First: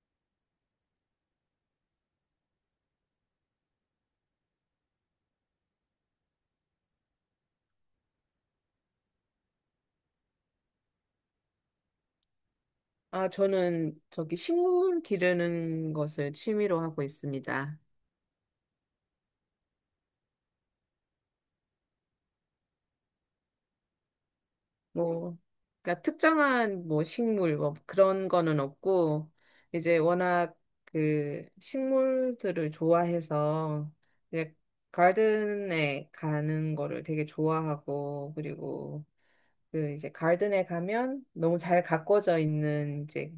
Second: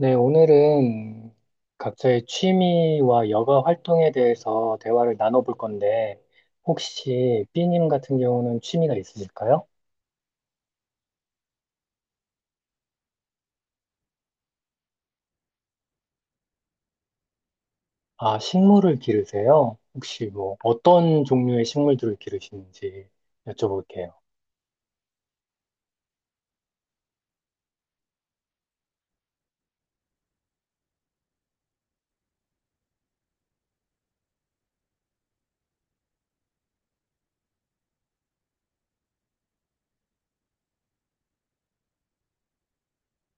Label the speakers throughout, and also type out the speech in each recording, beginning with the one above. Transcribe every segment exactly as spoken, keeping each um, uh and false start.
Speaker 1: 네, 오늘은 각자의 취미와 여가 활동에 대해서 대화를 나눠볼 건데, 혹시 B님 같은 경우는 취미가 있으실까요?
Speaker 2: 아, 저는 저기 식물 기르는 것을 취미로 하고 있습니다.
Speaker 1: 아, 식물을 기르세요? 혹시 뭐 어떤 종류의 식물들을 기르시는지 여쭤볼게요.
Speaker 2: 뭐, 그러니까 특정한 뭐 식물 뭐 그런 거는 없고, 이제 워낙 그 식물들을 좋아해서 이제 가든에 가는 거를 되게 좋아하고, 그리고 그 이제 가든에 가면 너무 잘 가꿔져 있는 이제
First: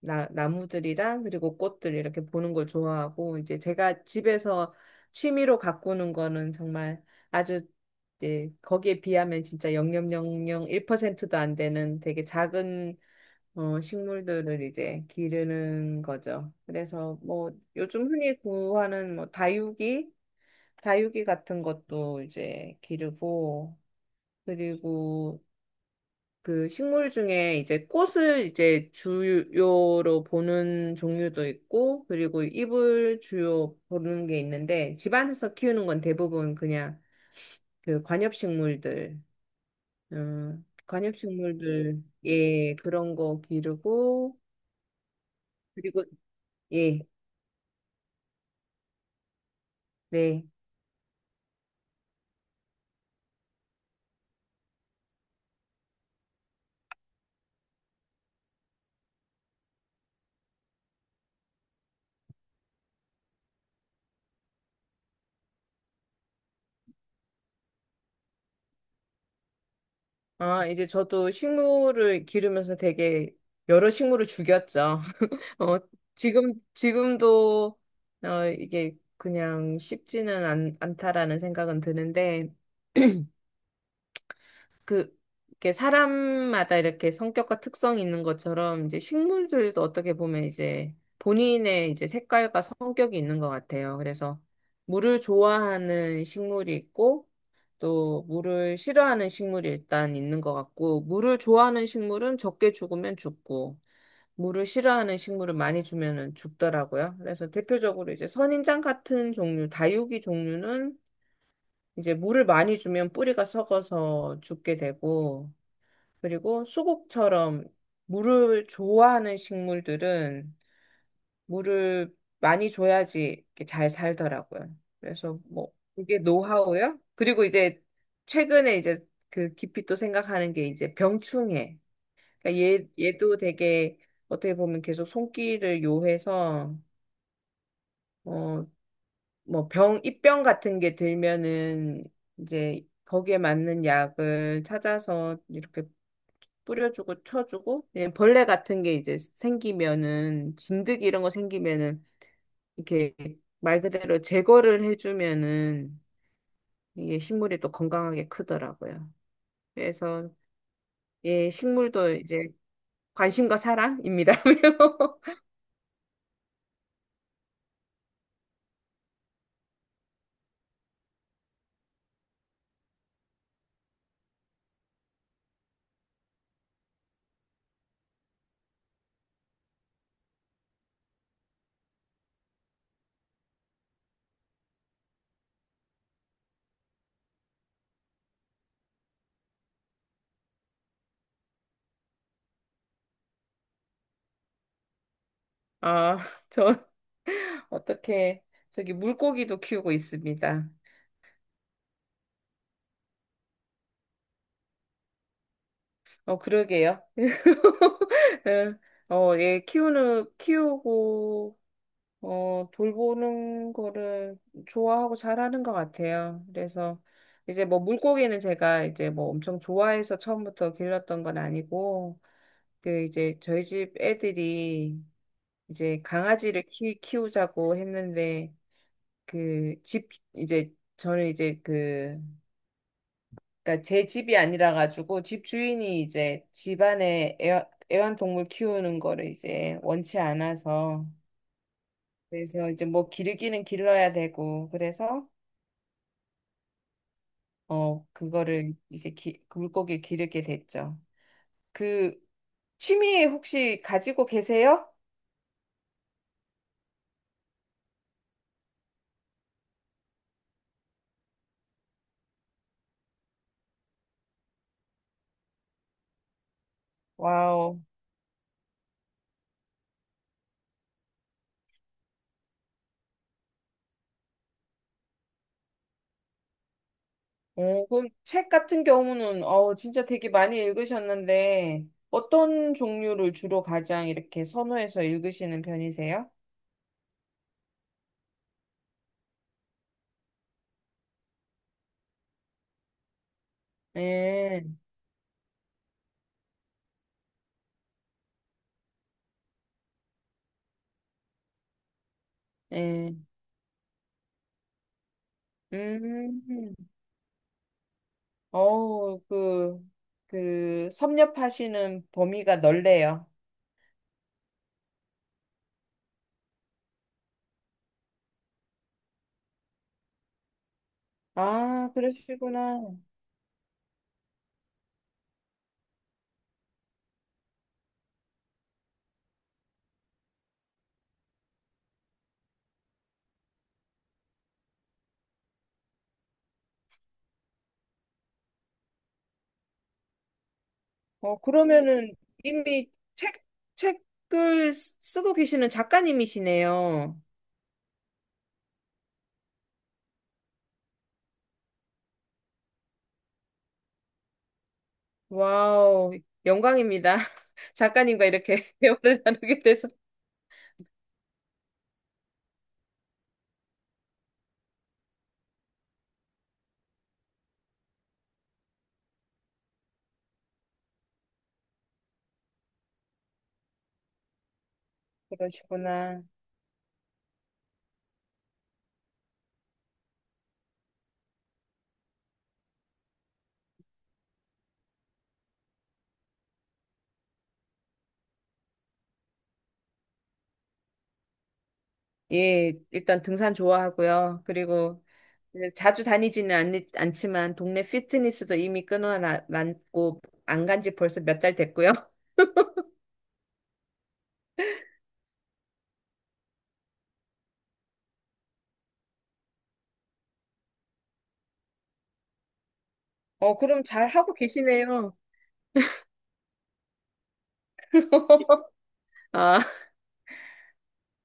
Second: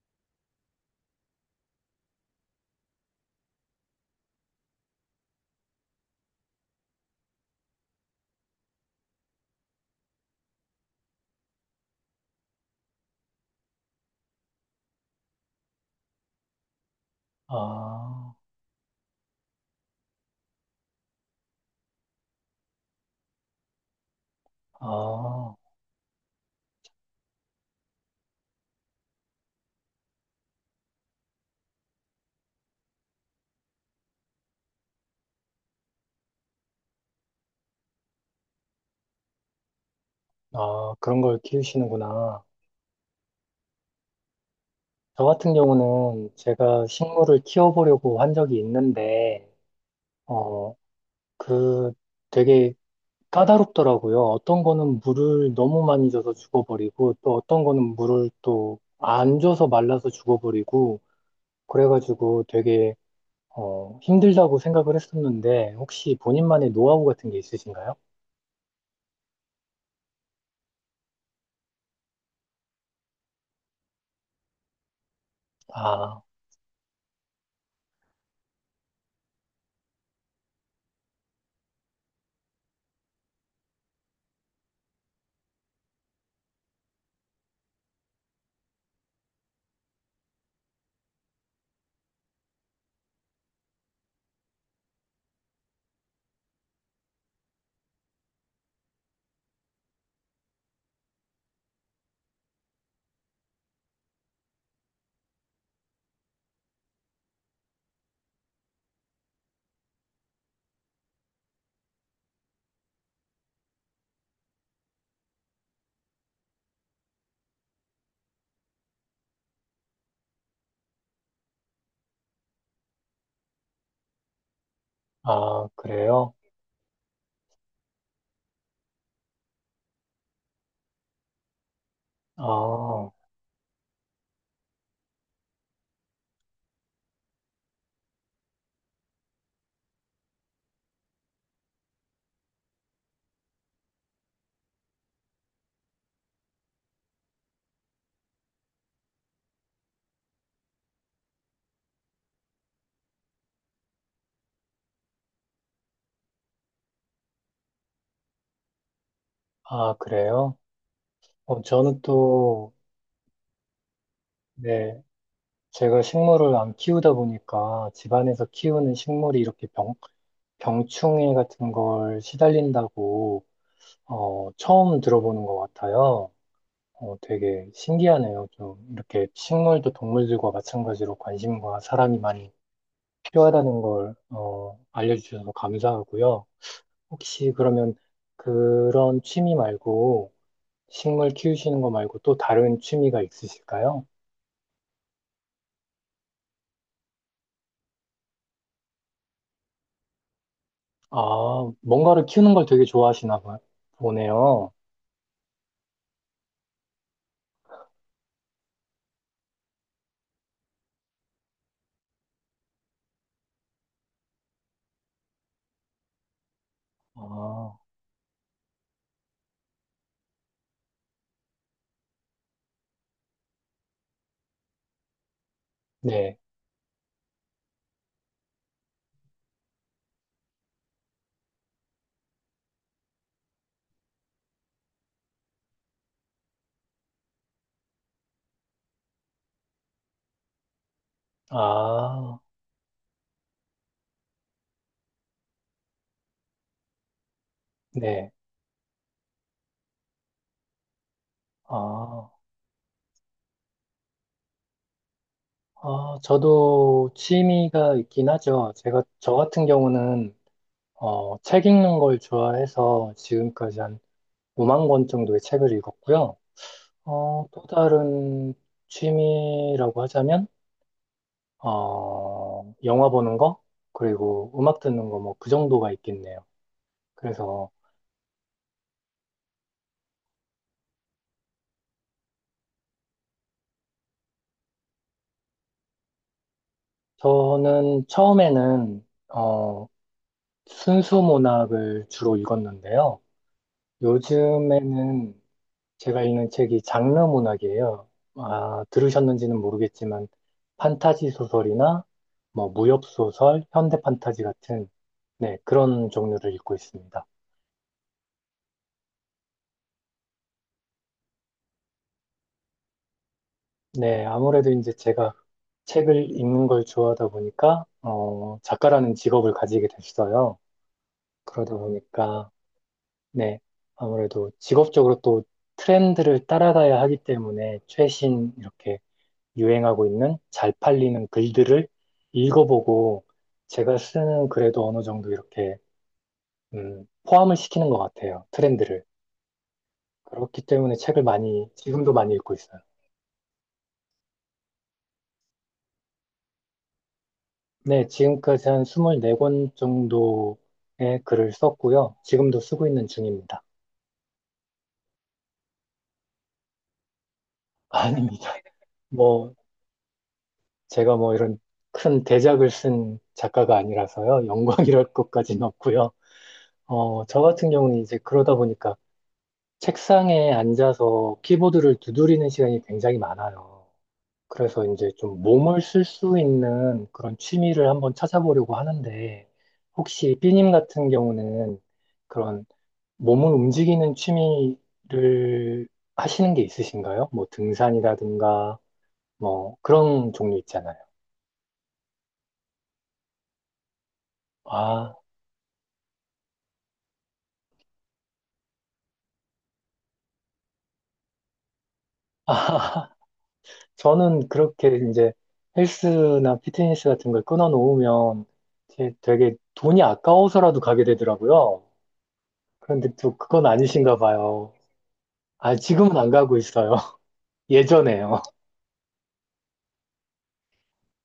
Speaker 2: 나, 나무들이랑 그리고 꽃들 이렇게 보는 걸 좋아하고 이제 제가 집에서 취미로 가꾸는 거는 정말 아주 이제 거기에 비하면 진짜 영 점 영영일 퍼센트도 안 되는 되게 작은 어, 식물들을 이제 기르는 거죠. 그래서 뭐 요즘
Speaker 1: 아,
Speaker 2: 흔히 구하는 뭐 다육이, 다육이 같은 것도 이제 기르고 그리고
Speaker 1: 아,
Speaker 2: 그 식물 중에 이제 꽃을 이제 주요로 보는 종류도 있고, 그리고 잎을 주요 보는 게 있는데, 집안에서 키우는 건 대부분 그냥 그 관엽식물들, 음,
Speaker 1: 아, 그런 걸
Speaker 2: 관엽식물들,
Speaker 1: 키우시는구나.
Speaker 2: 예, 그런 거 기르고,
Speaker 1: 저 같은
Speaker 2: 그리고,
Speaker 1: 경우는 제가
Speaker 2: 예,
Speaker 1: 식물을 키워보려고 한 적이 있는데,
Speaker 2: 네.
Speaker 1: 어, 그 되게 까다롭더라고요. 어떤 거는 물을 너무 많이 줘서 죽어버리고, 또 어떤 거는 물을 또 안 줘서 말라서 죽어버리고, 그래가지고 되게, 어, 힘들다고 생각을 했었는데, 혹시 본인만의 노하우 같은 게 있으신가요?
Speaker 2: 아, 이제 저도 식물을 기르면서 되게 여러 식물을 죽였죠. 어,
Speaker 1: 아,
Speaker 2: 지금, 지금도, 어, 이게 그냥 쉽지는 않, 않다라는 생각은 드는데, 그, 이게 사람마다 이렇게 성격과 특성이 있는 것처럼, 이제 식물들도 어떻게 보면 이제 본인의 이제 색깔과 성격이 있는 것 같아요. 그래서 물을 좋아하는 식물이 있고, 또 물을 싫어하는 식물이 일단 있는 것 같고, 물을 좋아하는 식물은 적게 죽으면 죽고, 물을 싫어하는 식물을 많이 주면은 죽더라고요. 그래서 대표적으로 이제 선인장 같은 종류, 다육이 종류는 이제 물을 많이 주면 뿌리가 썩어서 죽게 되고, 그리고 수국처럼 물을 좋아하는 식물들은 물을 많이 줘야지 이렇게 잘 살더라고요. 그래서
Speaker 1: 아,
Speaker 2: 뭐 이게
Speaker 1: 그래요?
Speaker 2: 노하우요. 그리고 이제 최근에 이제 그 깊이 또 생각하는 게 이제 병충해. 그러니까 얘,
Speaker 1: 아,
Speaker 2: 얘도 되게 어떻게 보면 계속 손길을 요해서, 어, 뭐 병, 입병 같은 게 들면은 이제 거기에 맞는 약을 찾아서 이렇게 뿌려주고 쳐주고, 예, 벌레 같은 게 이제 생기면은, 진드기 이런 거 생기면은 이렇게 말 그대로 제거를 해주면은 이게 식물이 또 건강하게 크더라고요.
Speaker 1: 아,
Speaker 2: 그래서
Speaker 1: 그래요?
Speaker 2: 예,
Speaker 1: 어, 저는
Speaker 2: 식물도 이제
Speaker 1: 또,
Speaker 2: 관심과 사랑입니다요.
Speaker 1: 네, 제가 식물을 안 키우다 보니까 집안에서 키우는 식물이 이렇게 병, 병충해 같은 걸 시달린다고 어, 처음 들어보는 것 같아요. 어, 되게 신기하네요. 좀 이렇게 식물도 동물들과 마찬가지로 관심과 사람이 많이 필요하다는 걸 어, 알려주셔서 감사하고요. 혹시 그러면 그런 취미 말고 식물 키우시는 거 말고 또 다른 취미가 있으실까요?
Speaker 2: 아, 저 어떻게, 저기 물고기도 키우고 있습니다.
Speaker 1: 아, 뭔가를 키우는 걸 되게 좋아하시나 봐- 보네요.
Speaker 2: 어, 그러게요. 예, 어, 예, 키우는, 키우고, 어, 돌보는 거를 좋아하고 잘하는 것 같아요. 그래서 이제
Speaker 1: 아,
Speaker 2: 뭐 물고기는 제가 이제 뭐 엄청 좋아해서 처음부터 길렀던 건 아니고, 그 이제 저희 집 애들이 이제
Speaker 1: 네.
Speaker 2: 강아지를 키, 키우자고 했는데, 그 집, 이제 저는 이제 그 그러니까 제 집이 아니라 가지고 집 주인이 이제 집안에 애완, 애완동물 키우는 거를 이제 원치 않아서
Speaker 1: 아,
Speaker 2: 그래서 이제 뭐 기르기는 길러야 되고 그래서 어
Speaker 1: 네.
Speaker 2: 그거를 이제 기, 그 물고기 기르게 됐죠. 그
Speaker 1: 아.
Speaker 2: 취미 혹시 가지고 계세요?
Speaker 1: 어, 저도 취미가 있긴 하죠. 제가, 저 같은 경우는, 어, 책 읽는 걸 좋아해서 지금까지 한 오만 권 정도의 책을 읽었고요. 어, 또
Speaker 2: 와우.
Speaker 1: 다른 취미라고 하자면, 어, 영화 보는 거, 그리고 음악 듣는 거, 뭐, 그 정도가 있겠네요. 그래서
Speaker 2: 어, 그럼 책 같은 경우는 어 진짜 되게 많이 읽으셨는데 어떤 종류를 주로 가장 이렇게 선호해서 읽으시는 편이세요?
Speaker 1: 저는 처음에는, 어, 순수 문학을 주로 읽었는데요.
Speaker 2: 네,
Speaker 1: 요즘에는 제가 읽는 책이 장르 문학이에요. 아, 들으셨는지는 모르겠지만, 판타지 소설이나, 뭐, 무협
Speaker 2: 네.
Speaker 1: 소설, 현대 판타지 같은, 네, 그런 종류를 읽고
Speaker 2: 음,
Speaker 1: 있습니다.
Speaker 2: 어우, 그, 그, 섭렵하시는 범위가 넓네요.
Speaker 1: 네, 아무래도 이제 제가 책을 읽는 걸 좋아하다 보니까, 어, 작가라는 직업을 가지게 됐어요. 그러다
Speaker 2: 아,
Speaker 1: 보니까,
Speaker 2: 그러시구나.
Speaker 1: 네, 아무래도 직업적으로 또 트렌드를 따라가야 하기 때문에 최신, 이렇게 유행하고 있는 잘 팔리는 글들을 읽어보고 제가 쓰는 글에도 어느 정도 이렇게 음, 포함을 시키는 것 같아요. 트렌드를. 그렇기 때문에 책을
Speaker 2: 어,
Speaker 1: 많이, 지금도
Speaker 2: 그러면은
Speaker 1: 많이 읽고 있어요.
Speaker 2: 이미 책, 책을 쓰- 쓰고 계시는 작가님이시네요.
Speaker 1: 네, 지금까지 한 이십사 권 정도의 글을 썼고요. 지금도 쓰고 있는 중입니다.
Speaker 2: 와우, 영광입니다. 작가님과
Speaker 1: 아닙니다.
Speaker 2: 이렇게 대화를
Speaker 1: 뭐,
Speaker 2: 나누게 돼서.
Speaker 1: 제가 뭐 이런 큰 대작을 쓴 작가가 아니라서요. 영광이랄 것까지는 없고요. 어, 저 같은 경우는 이제 그러다 보니까 책상에 앉아서 키보드를 두드리는 시간이 굉장히 많아요. 그래서 이제 좀 몸을 쓸
Speaker 2: 그러시구나.
Speaker 1: 수 있는 그런 취미를 한번 찾아보려고 하는데, 혹시 삐님 같은 경우는 그런 몸을 움직이는 취미를 하시는 게 있으신가요? 뭐 등산이라든가, 뭐 그런 종류 있잖아요.
Speaker 2: 예, 일단 등산 좋아하고요. 그리고
Speaker 1: 아,
Speaker 2: 네, 자주 다니지는 않, 않지만 동네 피트니스도 이미 끊어놨고 안 간지 벌써 몇 달 됐고요.
Speaker 1: 아, 저는 그렇게 이제 헬스나 피트니스 같은 걸 끊어 놓으면 되게 돈이 아까워서라도 가게 되더라고요. 그런데 또
Speaker 2: 어,
Speaker 1: 그건
Speaker 2: 그럼 잘
Speaker 1: 아니신가
Speaker 2: 하고
Speaker 1: 봐요.
Speaker 2: 계시네요.
Speaker 1: 아, 지금은 안 가고 있어요. 예전에요.
Speaker 2: 아,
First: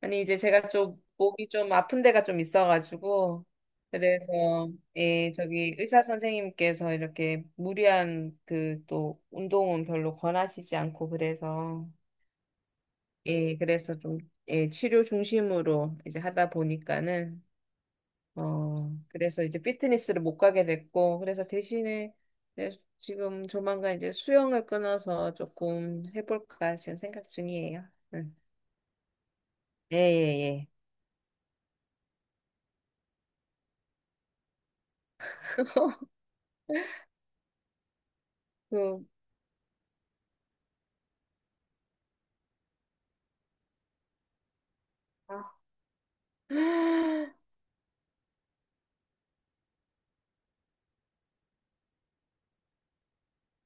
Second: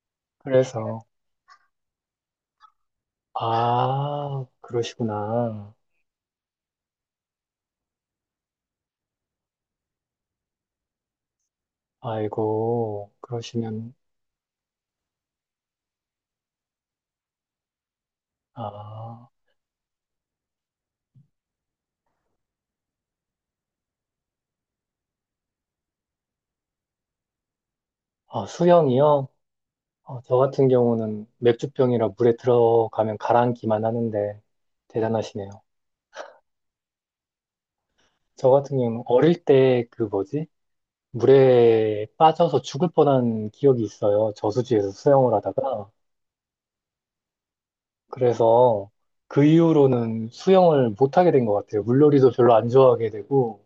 Speaker 2: 아니 이제 제가
Speaker 1: 그래서,
Speaker 2: 좀 목이 좀 아픈 데가 좀 있어가지고
Speaker 1: 아,
Speaker 2: 그래서 예,
Speaker 1: 그러시구나.
Speaker 2: 저기 의사 선생님께서 이렇게 무리한 그 또 운동은 별로 권하시지 않고 그래서
Speaker 1: 아이고,
Speaker 2: 예,
Speaker 1: 그러시면,
Speaker 2: 그래서 좀 예, 치료 중심으로 이제 하다 보니까는 어,
Speaker 1: 아,
Speaker 2: 그래서 이제 피트니스를 못 가게 됐고, 그래서 대신에 이제 지금 조만간 이제 수영을 끊어서 조금 해볼까 지금 생각 중이에요. 응.
Speaker 1: 아, 수영이요?
Speaker 2: 예,
Speaker 1: 어, 저
Speaker 2: 예, 예.
Speaker 1: 같은 경우는 맥주병이라 물에 들어가면 가라앉기만 하는데 대단하시네요. 저 같은 경우는
Speaker 2: 그,
Speaker 1: 어릴 때 그 뭐지? 물에 빠져서 죽을 뻔한 기억이 있어요. 저수지에서 수영을 하다가.
Speaker 2: 아,
Speaker 1: 그래서 그 이후로는 수영을 못하게 된 것 같아요. 물놀이도 별로 안 좋아하게 되고,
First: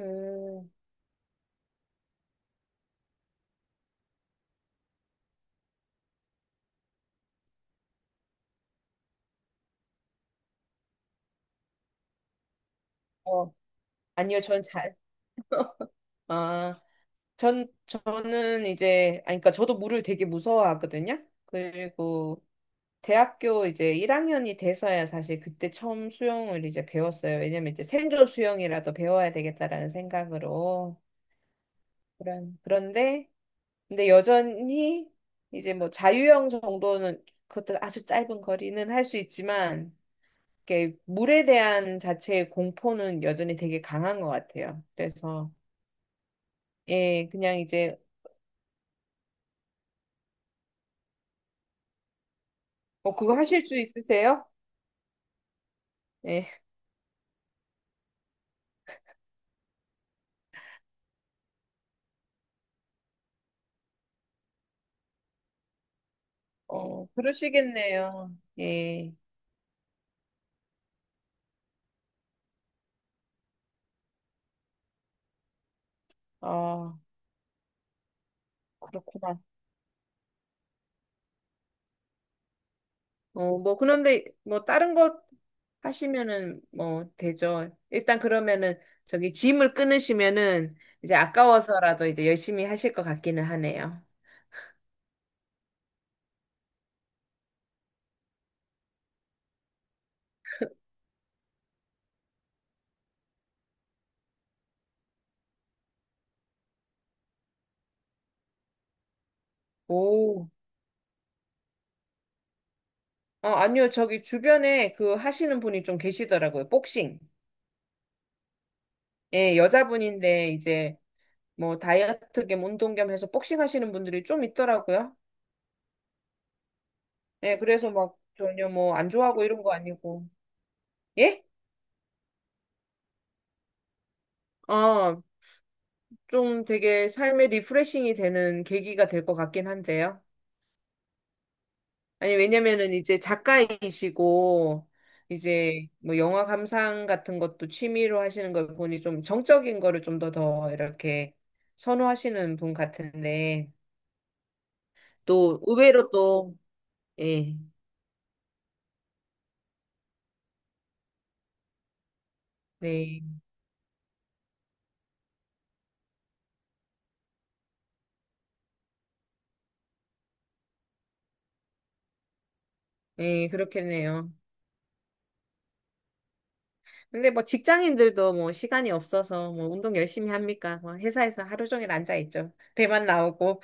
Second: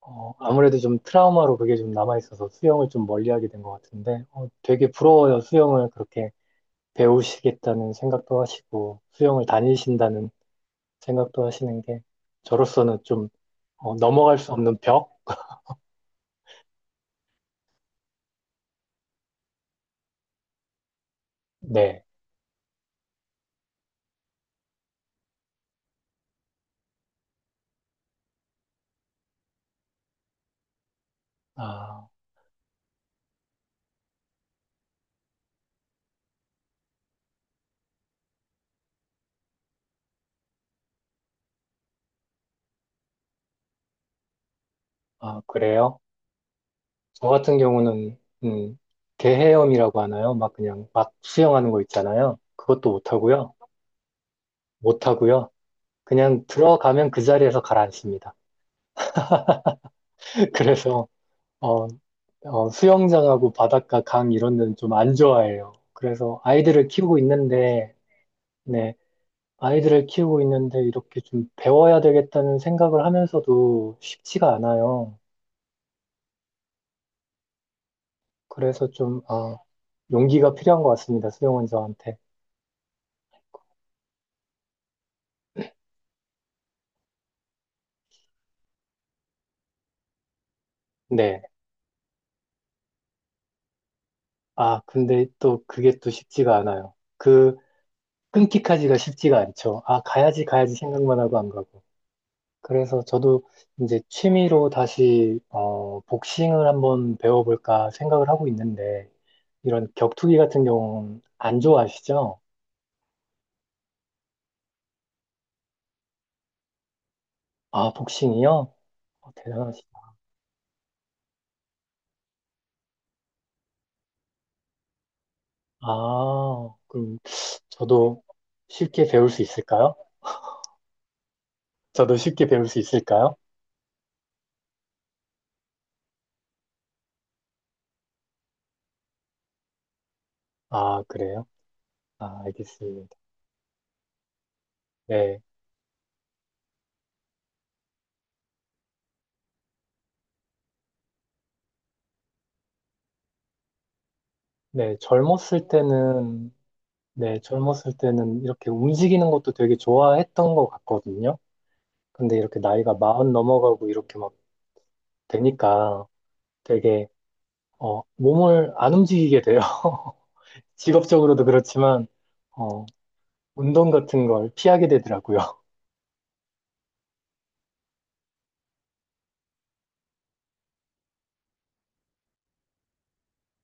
Speaker 1: 어, 아무래도 좀 트라우마로 그게 좀 남아있어서 수영을 좀 멀리하게 된 것 같은데, 어, 되게 부러워요. 수영을 그렇게 배우시겠다는 생각도 하시고, 수영을 다니신다는 생각도 하시는 게, 저로서는 좀
Speaker 2: 어,
Speaker 1: 어, 넘어갈
Speaker 2: 아니요,
Speaker 1: 수
Speaker 2: 전
Speaker 1: 없는
Speaker 2: 잘,
Speaker 1: 벽?
Speaker 2: 아, 전, 저는 이제, 아니, 그러니까 저도 물을 되게 무서워하거든요.
Speaker 1: 네.
Speaker 2: 그리고 대학교 이제 일 학년이 돼서야 사실 그때 처음 수영을 이제 배웠어요. 왜냐면 이제 생존 수영이라도 배워야 되겠다라는 생각으로.
Speaker 1: 아,
Speaker 2: 그런, 그런데, 근데 여전히 이제 뭐 자유형 정도는 그것도 아주 짧은 거리는 할 수 있지만, 이렇게 물에 대한 자체의 공포는 여전히 되게 강한 것 같아요.
Speaker 1: 아,
Speaker 2: 그래서,
Speaker 1: 그래요? 저
Speaker 2: 예,
Speaker 1: 같은
Speaker 2: 그냥 이제,
Speaker 1: 경우는, 음, 개헤엄이라고 하나요? 막 그냥 막 수영하는 거 있잖아요. 그것도
Speaker 2: 어, 그거
Speaker 1: 못하고요.
Speaker 2: 하실 수 있으세요?
Speaker 1: 못하고요. 그냥
Speaker 2: 예,
Speaker 1: 들어가면 그 자리에서 가라앉습니다. 그래서 어, 어, 수영장하고 바닷가, 강 이런 데는 좀 안 좋아해요. 그래서 아이들을
Speaker 2: 어,
Speaker 1: 키우고 있는데,
Speaker 2: 그러시겠네요.
Speaker 1: 네,
Speaker 2: 예,
Speaker 1: 아이들을 키우고 있는데 이렇게 좀 배워야 되겠다는 생각을 하면서도 쉽지가 않아요.
Speaker 2: 어,
Speaker 1: 그래서 좀,
Speaker 2: 그렇구나.
Speaker 1: 아, 용기가 필요한 것 같습니다. 수영원 저한테.
Speaker 2: 어, 뭐, 그런데, 뭐, 다른 것 하시면은, 뭐, 되죠. 일단 그러면은, 저기, 짐을 끊으시면은, 이제
Speaker 1: 네.
Speaker 2: 아까워서라도 이제 열심히 하실 것 같기는 하네요.
Speaker 1: 아, 근데 또 그게 또 쉽지가 않아요. 그 끊기까지가 쉽지가 않죠. 아, 가야지, 가야지 생각만 하고 안 가고. 그래서 저도 이제 취미로 다시 어, 복싱을 한번 배워볼까 생각을 하고 있는데 이런 격투기
Speaker 2: 오.
Speaker 1: 같은 경우는 안 좋아하시죠?
Speaker 2: 어, 아니요. 저기, 주변에 그 하시는 분이 좀 계시더라고요. 복싱.
Speaker 1: 아, 복싱이요? 어,
Speaker 2: 예,
Speaker 1: 대단하시다.
Speaker 2: 여자분인데, 이제, 뭐, 다이어트 겸 운동 겸 해서 복싱 하시는 분들이 좀 있더라고요.
Speaker 1: 아, 그럼
Speaker 2: 예, 그래서 막,
Speaker 1: 저도
Speaker 2: 전혀 뭐,
Speaker 1: 쉽게
Speaker 2: 안
Speaker 1: 배울 수
Speaker 2: 좋아하고 이런 거
Speaker 1: 있을까요?
Speaker 2: 아니고. 예?
Speaker 1: 저도 쉽게 배울 수 있을까요?
Speaker 2: 어, 좀 되게 삶의 리프레싱이 되는 계기가 될 것 같긴 한데요.
Speaker 1: 아, 그래요?
Speaker 2: 아니,
Speaker 1: 아,
Speaker 2: 왜냐면은
Speaker 1: 알겠습니다.
Speaker 2: 이제 작가이시고,
Speaker 1: 네.
Speaker 2: 이제 뭐 영화 감상 같은 것도 취미로 하시는 걸 보니 좀 정적인 거를 좀 더 더 이렇게 선호하시는 분 같은데,
Speaker 1: 네,
Speaker 2: 또
Speaker 1: 젊었을
Speaker 2: 의외로
Speaker 1: 때는,
Speaker 2: 또,
Speaker 1: 네,
Speaker 2: 예,
Speaker 1: 젊었을 때는 이렇게 움직이는 것도 되게 좋아했던 것 같거든요. 근데 이렇게 나이가
Speaker 2: 네,
Speaker 1: 마흔 넘어가고 이렇게 막 되니까 되게 어, 몸을 안 움직이게 돼요. 직업적으로도 그렇지만 어,
Speaker 2: 네,
Speaker 1: 운동 같은
Speaker 2: 그렇겠네요.
Speaker 1: 걸 피하게 되더라고요.
Speaker 2: 근데 뭐 직장인들도 뭐 시간이 없어서 뭐 운동 열심히 합니까? 뭐 회사에서 하루 종일 앉아 있죠. 배만 나오고.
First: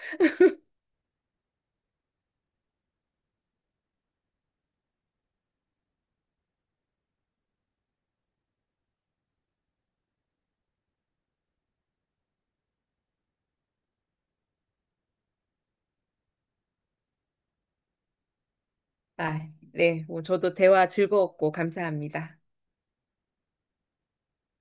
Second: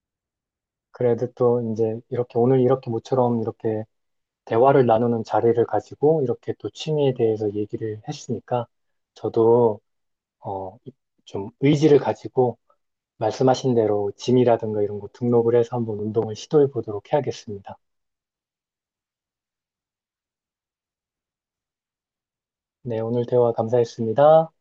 Speaker 1: 그래도 또 이제 이렇게 오늘 이렇게 모처럼 이렇게 대화를 나누는 자리를 가지고 이렇게 또 취미에 대해서 얘기를 했으니까 저도 어, 좀 의지를 가지고 말씀하신 대로 짐이라든가 이런 거 등록을 해서 한번 운동을 시도해 보도록 해야겠습니다.
Speaker 2: 아, 네. 뭐 저도 대화 즐거웠고 감사합니다.
Speaker 1: 네, 오늘 대화 감사했습니다.